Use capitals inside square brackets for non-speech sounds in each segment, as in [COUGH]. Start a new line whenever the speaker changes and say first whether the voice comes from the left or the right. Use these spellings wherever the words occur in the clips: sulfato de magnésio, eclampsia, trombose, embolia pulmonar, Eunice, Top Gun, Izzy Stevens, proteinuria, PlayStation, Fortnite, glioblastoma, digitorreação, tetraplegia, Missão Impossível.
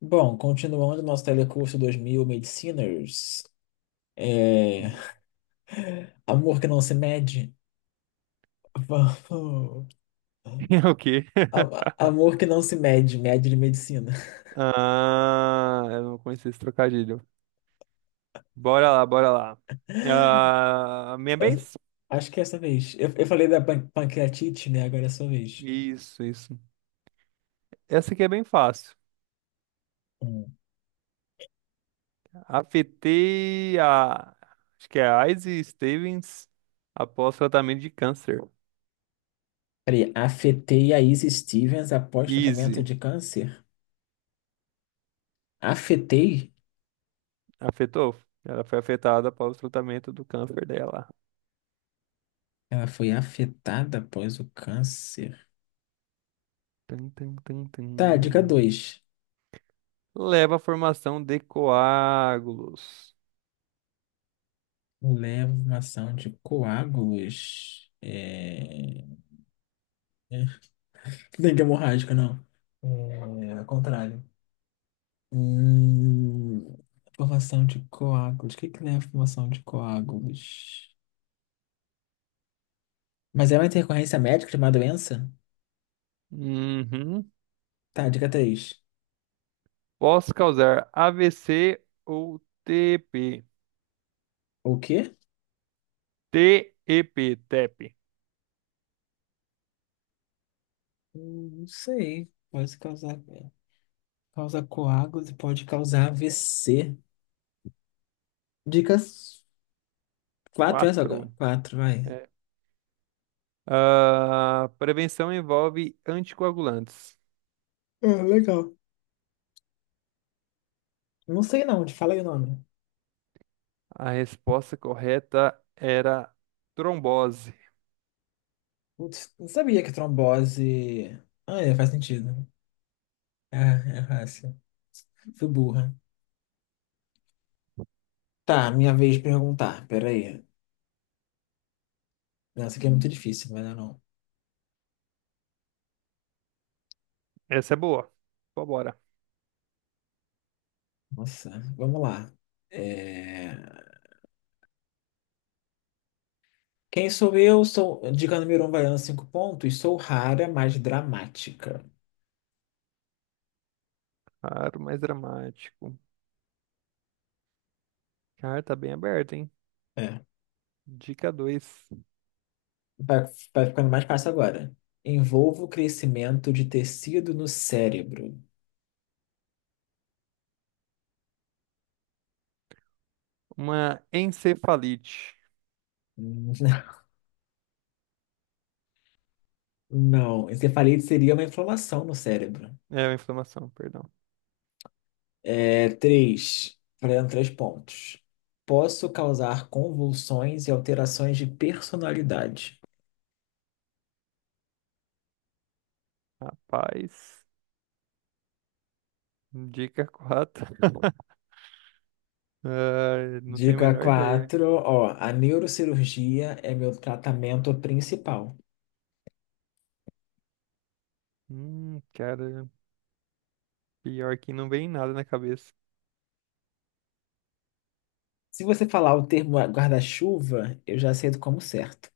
left: Bom, continuando nosso telecurso 2000 Mediciners, é,
right: [LAUGHS]
left: amor que não se mede, [LAUGHS] vamos-
right: É o quê? [LAUGHS]
left: amor que não se mede, mede de medicina.
right: Ah, eu não conheci esse trocadilho. Bora lá, bora lá.
left: [LAUGHS]
right: Ah, minha vez?
left: Acho que é essa vez. Eu falei da pancreatite, né? Agora é a sua vez.
right: Isso, isso. Essa aqui é bem fácil.
left: Hum.
right: Afetei a. Acho que é a Izzy Stevens após tratamento de câncer.
left: Peraí, afetei a Izzy Stevens após tratamento
right: Easy.
left: de câncer? Afetei?
right: Afetou? Ela foi afetada após o tratamento do câncer dela.
left: Ela foi afetada após o câncer.
right: Tum, tum, tum, tum.
left: Tá, dica dois.
right: Leva à formação de coágulos.
left: Leva uma ação de coágulos. É, Dente hemorrágica, não. É, ao contrário. Hum, formação de coágulos. O que que leva à formação de coágulos? Mas é uma intercorrência médica de uma doença?
right: Uhum.
left: Tá, dica 3.
right: Posso causar AVC ou TP.
left: O quê?
right: TEP, TEP.
left: Não sei. Pode causar. Causa coágulos e pode causar AVC. Dicas 4, essa agora?
right: Quatro.
left: Quatro, vai.
right: É. Ah, prevenção envolve anticoagulantes.
left: É, legal. Não sei não, te fala aí o nome.
right: A resposta correta era trombose.
left: Putz, não sabia que trombose. Ah, é, faz sentido. É, é fácil. Fui burra. Tá, minha vez de perguntar. Peraí. Nossa, aqui é muito difícil, mas não. É não.
right: Essa é boa. Vambora.
left: Nossa, vamos lá. É, Quem sou eu? Sou diga número um, valendo cinco pontos. Sou rara, mas dramática.
right: Claro, mais dramático. Cara, tá bem aberto, hein?
left: É.
right: Dica dois.
left: Vai, vai ficando mais fácil agora. Envolvo crescimento de tecido no cérebro.
right: Uma encefalite.
left: Hum. [LAUGHS] Não, encefalite seria uma inflamação no cérebro.
right: É uma inflamação, perdão.
left: É, três, valendo três pontos. Posso causar convulsões e alterações de personalidade.
right: Rapaz, dica 4. [LAUGHS] Ah, não tenho a
left: Dica
right: menor ideia.
left: 4, ó, a neurocirurgia é meu tratamento principal.
right: Cara, pior que não vem nada na cabeça.
left: Se você falar o termo guarda-chuva, eu já aceito como certo.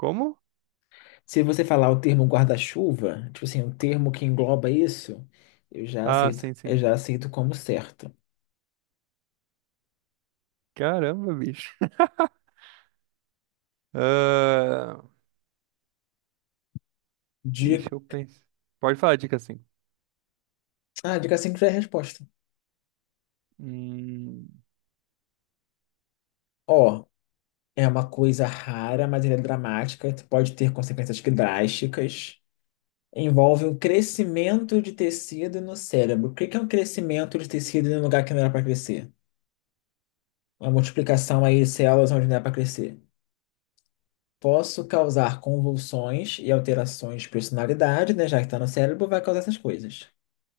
right: Como?
left: Se você falar o termo guarda-chuva, tipo assim, um termo que engloba isso, eu já
right: Ah,
left: aceito,
right: sim,
left: eu
right: sim.
left: já aceito como certo.
right: Caramba, bicho. [LAUGHS] Ah,
left: Dica,
right: deixa eu penso. Pode falar, a dica 5.
left: dica 5 já é a resposta.
right: Hum,
left: Ó, é uma coisa rara, mas ela é dramática, pode ter consequências que drásticas. Envolve um crescimento de tecido no cérebro. O que que é um crescimento de tecido em um lugar que não era para crescer? Uma multiplicação aí de células onde não é para crescer. Posso causar convulsões e alterações de personalidade, né? Já que está no cérebro, vai causar essas coisas.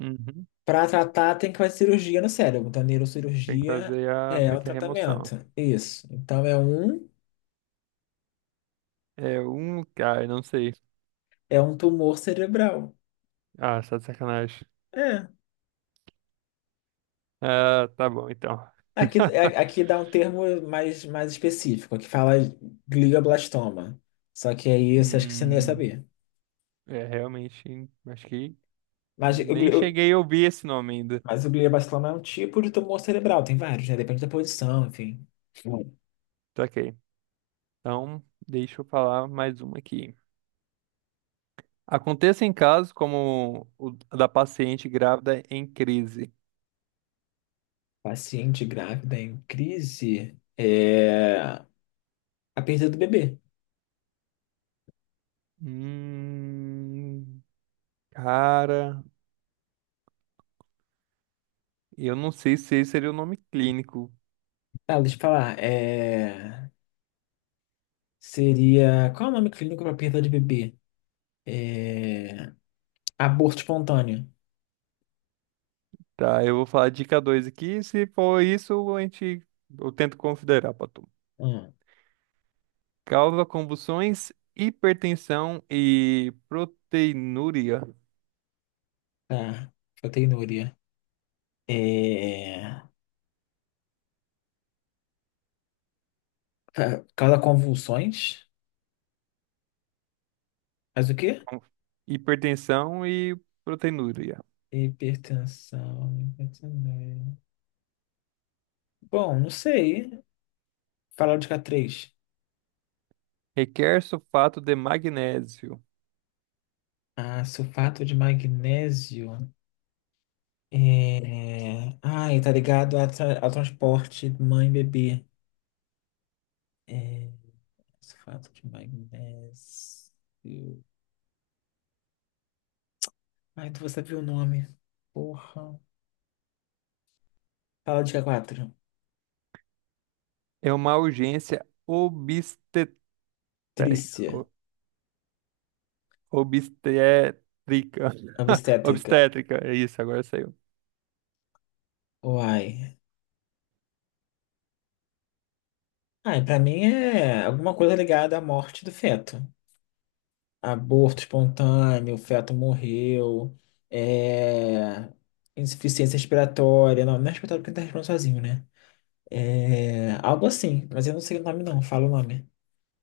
right: uhum.
left: Para tratar, tem que fazer cirurgia no cérebro. Então,
right: Tem que
left: neurocirurgia
right: fazer a,
left: é
right: meio
left: o
right: que a remoção.
left: tratamento. Isso.
right: É um, cara, não sei.
left: É um tumor cerebral.
right: Ah, só de sacanagem.
left: É.
right: Ah, tá bom, então.
left: Aqui,
right: [LAUGHS]
left: aqui dá um termo mais específico, que fala glioblastoma. Só que aí você acha que você não ia
right: Hum,
left: saber.
right: é, realmente, acho que
left: Mas o,
right: nem
left: gli-
right: cheguei a ouvir esse nome ainda.
left: Mas o glioblastoma é um tipo de tumor cerebral, tem vários, né? Depende da posição, enfim. Hum.
right: Tá ok. Então, deixa eu falar mais uma aqui. Aconteça em casos como o da paciente grávida em crise.
left: Paciente grávida em crise é a perda do bebê.
right: Hum, cara, eu não sei se esse seria o nome clínico.
left: Ah, deixa eu falar. Seria. Qual é o nome clínico para perda de bebê? É, Aborto espontâneo.
right: Tá, eu vou falar dica 2 aqui. Se for isso, a gente, eu tento considerar pra tu.
left: Hum,
right: Causa convulsões, hipertensão e proteinúria.
left: tá. Proteinúria. É... Causa convulsões? Faz o quê?
right: Com hipertensão e proteinúria.
left: Hipertensão. Bom, não sei. Falar de K3.
right: Requer sulfato de magnésio.
left: Ah, sulfato de magnésio. É... Ai, tá ligado a ao transporte mãe e bebê. Sulfato de magnésio. Ai, tu vai saber o nome. Porra. Fala dica quatro.
right: É uma urgência obstet... Peraí.
left: Trícia.
right: Obstétrica. [LAUGHS]
left: Obstétrica.
right: Obstétrica, é isso, agora saiu.
left: Uai. Ai, pra mim é alguma coisa ligada à morte do feto. Aborto espontâneo, o feto morreu. É... Insuficiência respiratória. Não, não é respiratória porque ele tá respirando sozinho, né? É, algo assim, mas eu não sei o nome não, fala o nome.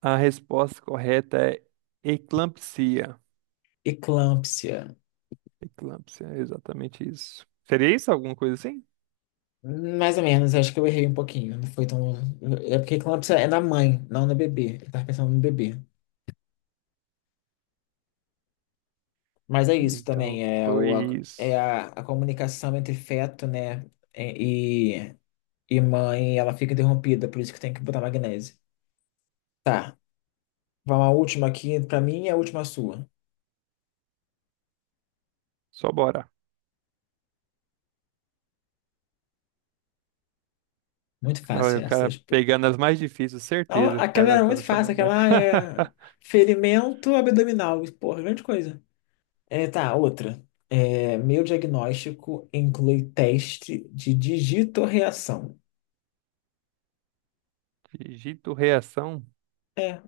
right: A resposta correta é eclampsia.
left: Eclâmpsia.
right: Eclampsia, é exatamente isso. Seria isso? Alguma coisa assim?
left: Mais ou menos, acho que eu errei um pouquinho. Não foi tão. É porque eclâmpsia é na mãe, não no bebê. Eu tava pensando no bebê. Mas é isso
right: Então,
left: também, é,
right: foi
left: o, a, é
right: isso.
left: a comunicação entre feto, né? E, e mãe, ela fica interrompida, por isso que tem que botar magnésio. Tá, vamos à última aqui, pra mim é a última sua.
right: Só bora.
left: Muito
right: Olha,
left: fácil
right: o
left: essa.
right: cara
left: Tipo.
right: pegando as mais difíceis,
left: Não,
right: certeza. O
left: aquela
right: cara
left: era
right: tá
left: muito
right: nessa
left: fácil,
right: moda.
left: aquela é
right: [LAUGHS]
left: ferimento abdominal, porra, grande coisa. É, tá, outra. É, meu diagnóstico inclui teste de digitorreação.
right: Digito reação.
left: É,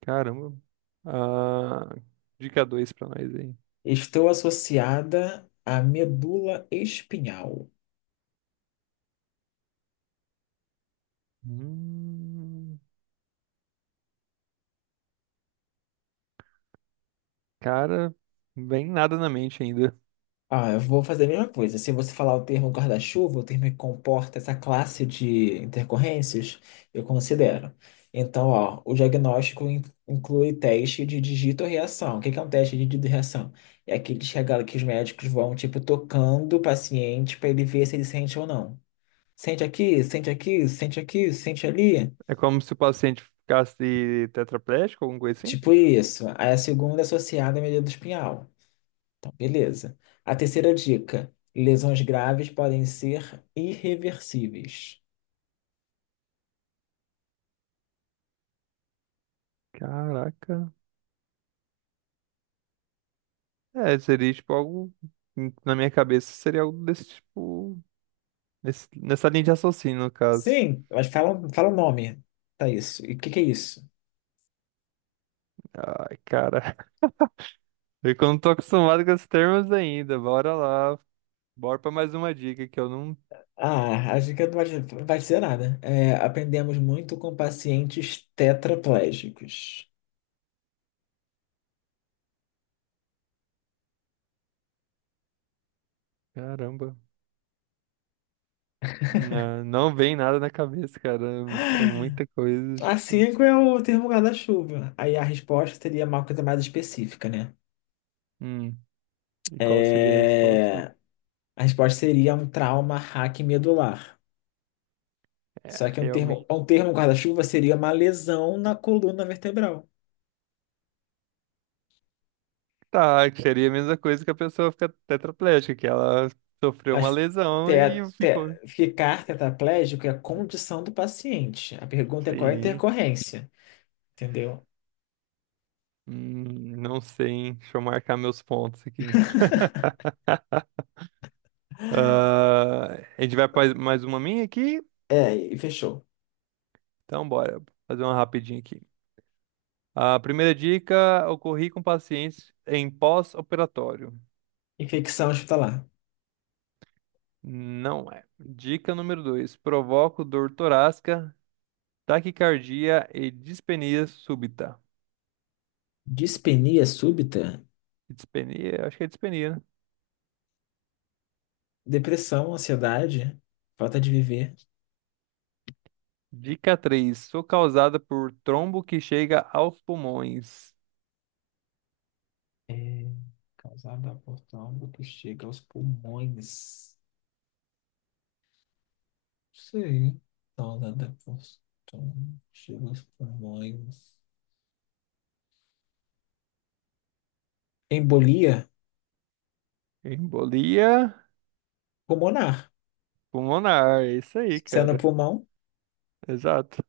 right: Caramba. Ah, dica 2 pra nós aí.
left: estou associada à medula espinhal.
right: Hum, cara, bem nada na mente ainda.
left: Ah, eu vou fazer a mesma coisa. Se você falar o termo guarda-chuva, o termo que comporta essa classe de intercorrências, eu considero. Então, ó, o diagnóstico inclui teste de digitorreação. O que que é um teste de digitorreação? É aquele que, que os médicos vão, tipo, tocando o paciente para ele ver se ele sente ou não. Sente aqui, sente aqui, sente aqui, sente ali.
right: É como se o paciente ficasse tetraplégico, alguma coisa assim?
left: Tipo isso. Aí a segunda é associada à medida espinhal. Então, beleza. A terceira dica: lesões graves podem ser irreversíveis.
right: Caraca. É, seria tipo algo. Na minha cabeça seria algo desse tipo, nessa linha de raciocínio, no caso.
left: Sim, mas fala o nome para isso. E o que que é isso?
right: Ai, cara. [LAUGHS] Eu que não tô acostumado com esses termos ainda. Bora lá. Bora pra mais uma dica que eu não.
left: Ah, a dica não vai dizer nada. É, aprendemos muito com pacientes tetraplégicos.
right: Caramba. Não, não vem nada na cabeça, cara. É muita coisa,
left: A
right: tipo.
left: cinco é o termo guarda-chuva. Aí a resposta seria uma coisa mais específica, né?
right: Hum, e qual seria a resposta?
left: É. A resposta seria um trauma hack medular.
right: É,
left: Só que um
right: realmente.
left: termo guarda-chuva seria uma lesão na coluna vertebral.
right: Tá, que seria a mesma coisa que a pessoa fica tetraplégica, que ela sofreu uma
left: Mas
right: lesão e ficou.
left: ficar tetraplégico é a condição do paciente. A pergunta é qual é a
right: Sim.
left: intercorrência, entendeu?
right: Não sei, hein? Deixa eu marcar meus pontos aqui. Ah, a gente vai fazer mais uma minha aqui?
left: É, e fechou.
right: Então, bora. Fazer uma rapidinha aqui. A primeira dica: ocorri com pacientes em pós-operatório.
left: Infecção hospitalar.
right: Não é. Dica número 2: provoca dor torácica, taquicardia e dispenia súbita. Dis-
left: Dispenia súbita,
right: Dispenia, acho que é dispenia, né?
left: depressão, ansiedade, falta de viver.
right: Dica três: sou causada por trombo que chega aos pulmões.
left: É causada por trombo que chega aos pulmões. Sí, todas depois. Então, chega aos pulmões. Embolia
right: Embolia
left: pulmonar,
right: pulmonar. É isso aí,
left: sendo
right: cara.
left: pulmão,
right: Exato.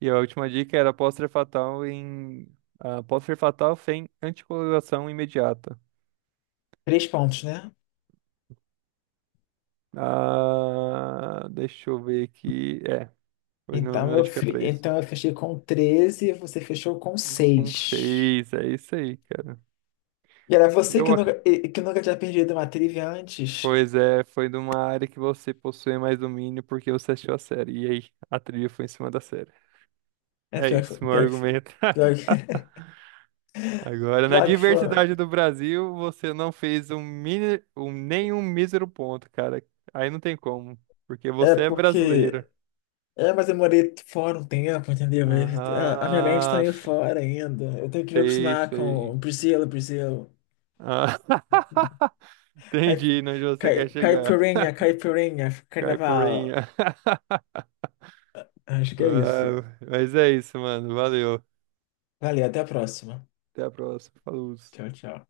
right: E a última dica era pode ser fatal em ah, pode ser fatal sem anticoagulação imediata.
left: três pontos, né?
right: Ah, deixa eu ver aqui. É, foi no, na dica 3.
left: Então eu fechei com 13 e você fechou com
right: Com
left: 6.
right: fez, é isso aí, cara.
left: E era você que
right: Eu, ac-
left: nunca, e- que nunca tinha perdido uma trivia antes.
right: Pois é, foi de uma área que você possui mais domínio porque você assistiu a série. E aí, a trilha foi em cima da série.
left: É
right: É
left: pior que foi.
right: isso, meu
left: Pior que foi.
right: argumento.
left: Pior
right: [LAUGHS]
left: que, [LAUGHS]
right: Agora, na
left: pior que foi.
right: diversidade do Brasil, você não fez um mini, um, nenhum mísero ponto, cara. Aí não tem como, porque
left: É
right: você é brasileiro.
left: porque. É, mas eu morei fora um tempo, entendeu? Mas a minha mente tá
right: Ah,
left: meio fora ainda. Eu tenho que me
right: sei,
left: acostumar com
right: sei.
left: o Brasil, Brasil.
right: Ah, [LAUGHS]
left: Caip-
right: entendi, né, onde você quer chegar,
left: Caipirinha, caipirinha, carnaval.
right: caipirinha. [LAUGHS]
left: Acho que é isso.
right: Ah, mas é isso, mano. Valeu.
left: Valeu, até a próxima.
right: Até a próxima. Falou.
left: Tchau, tchau.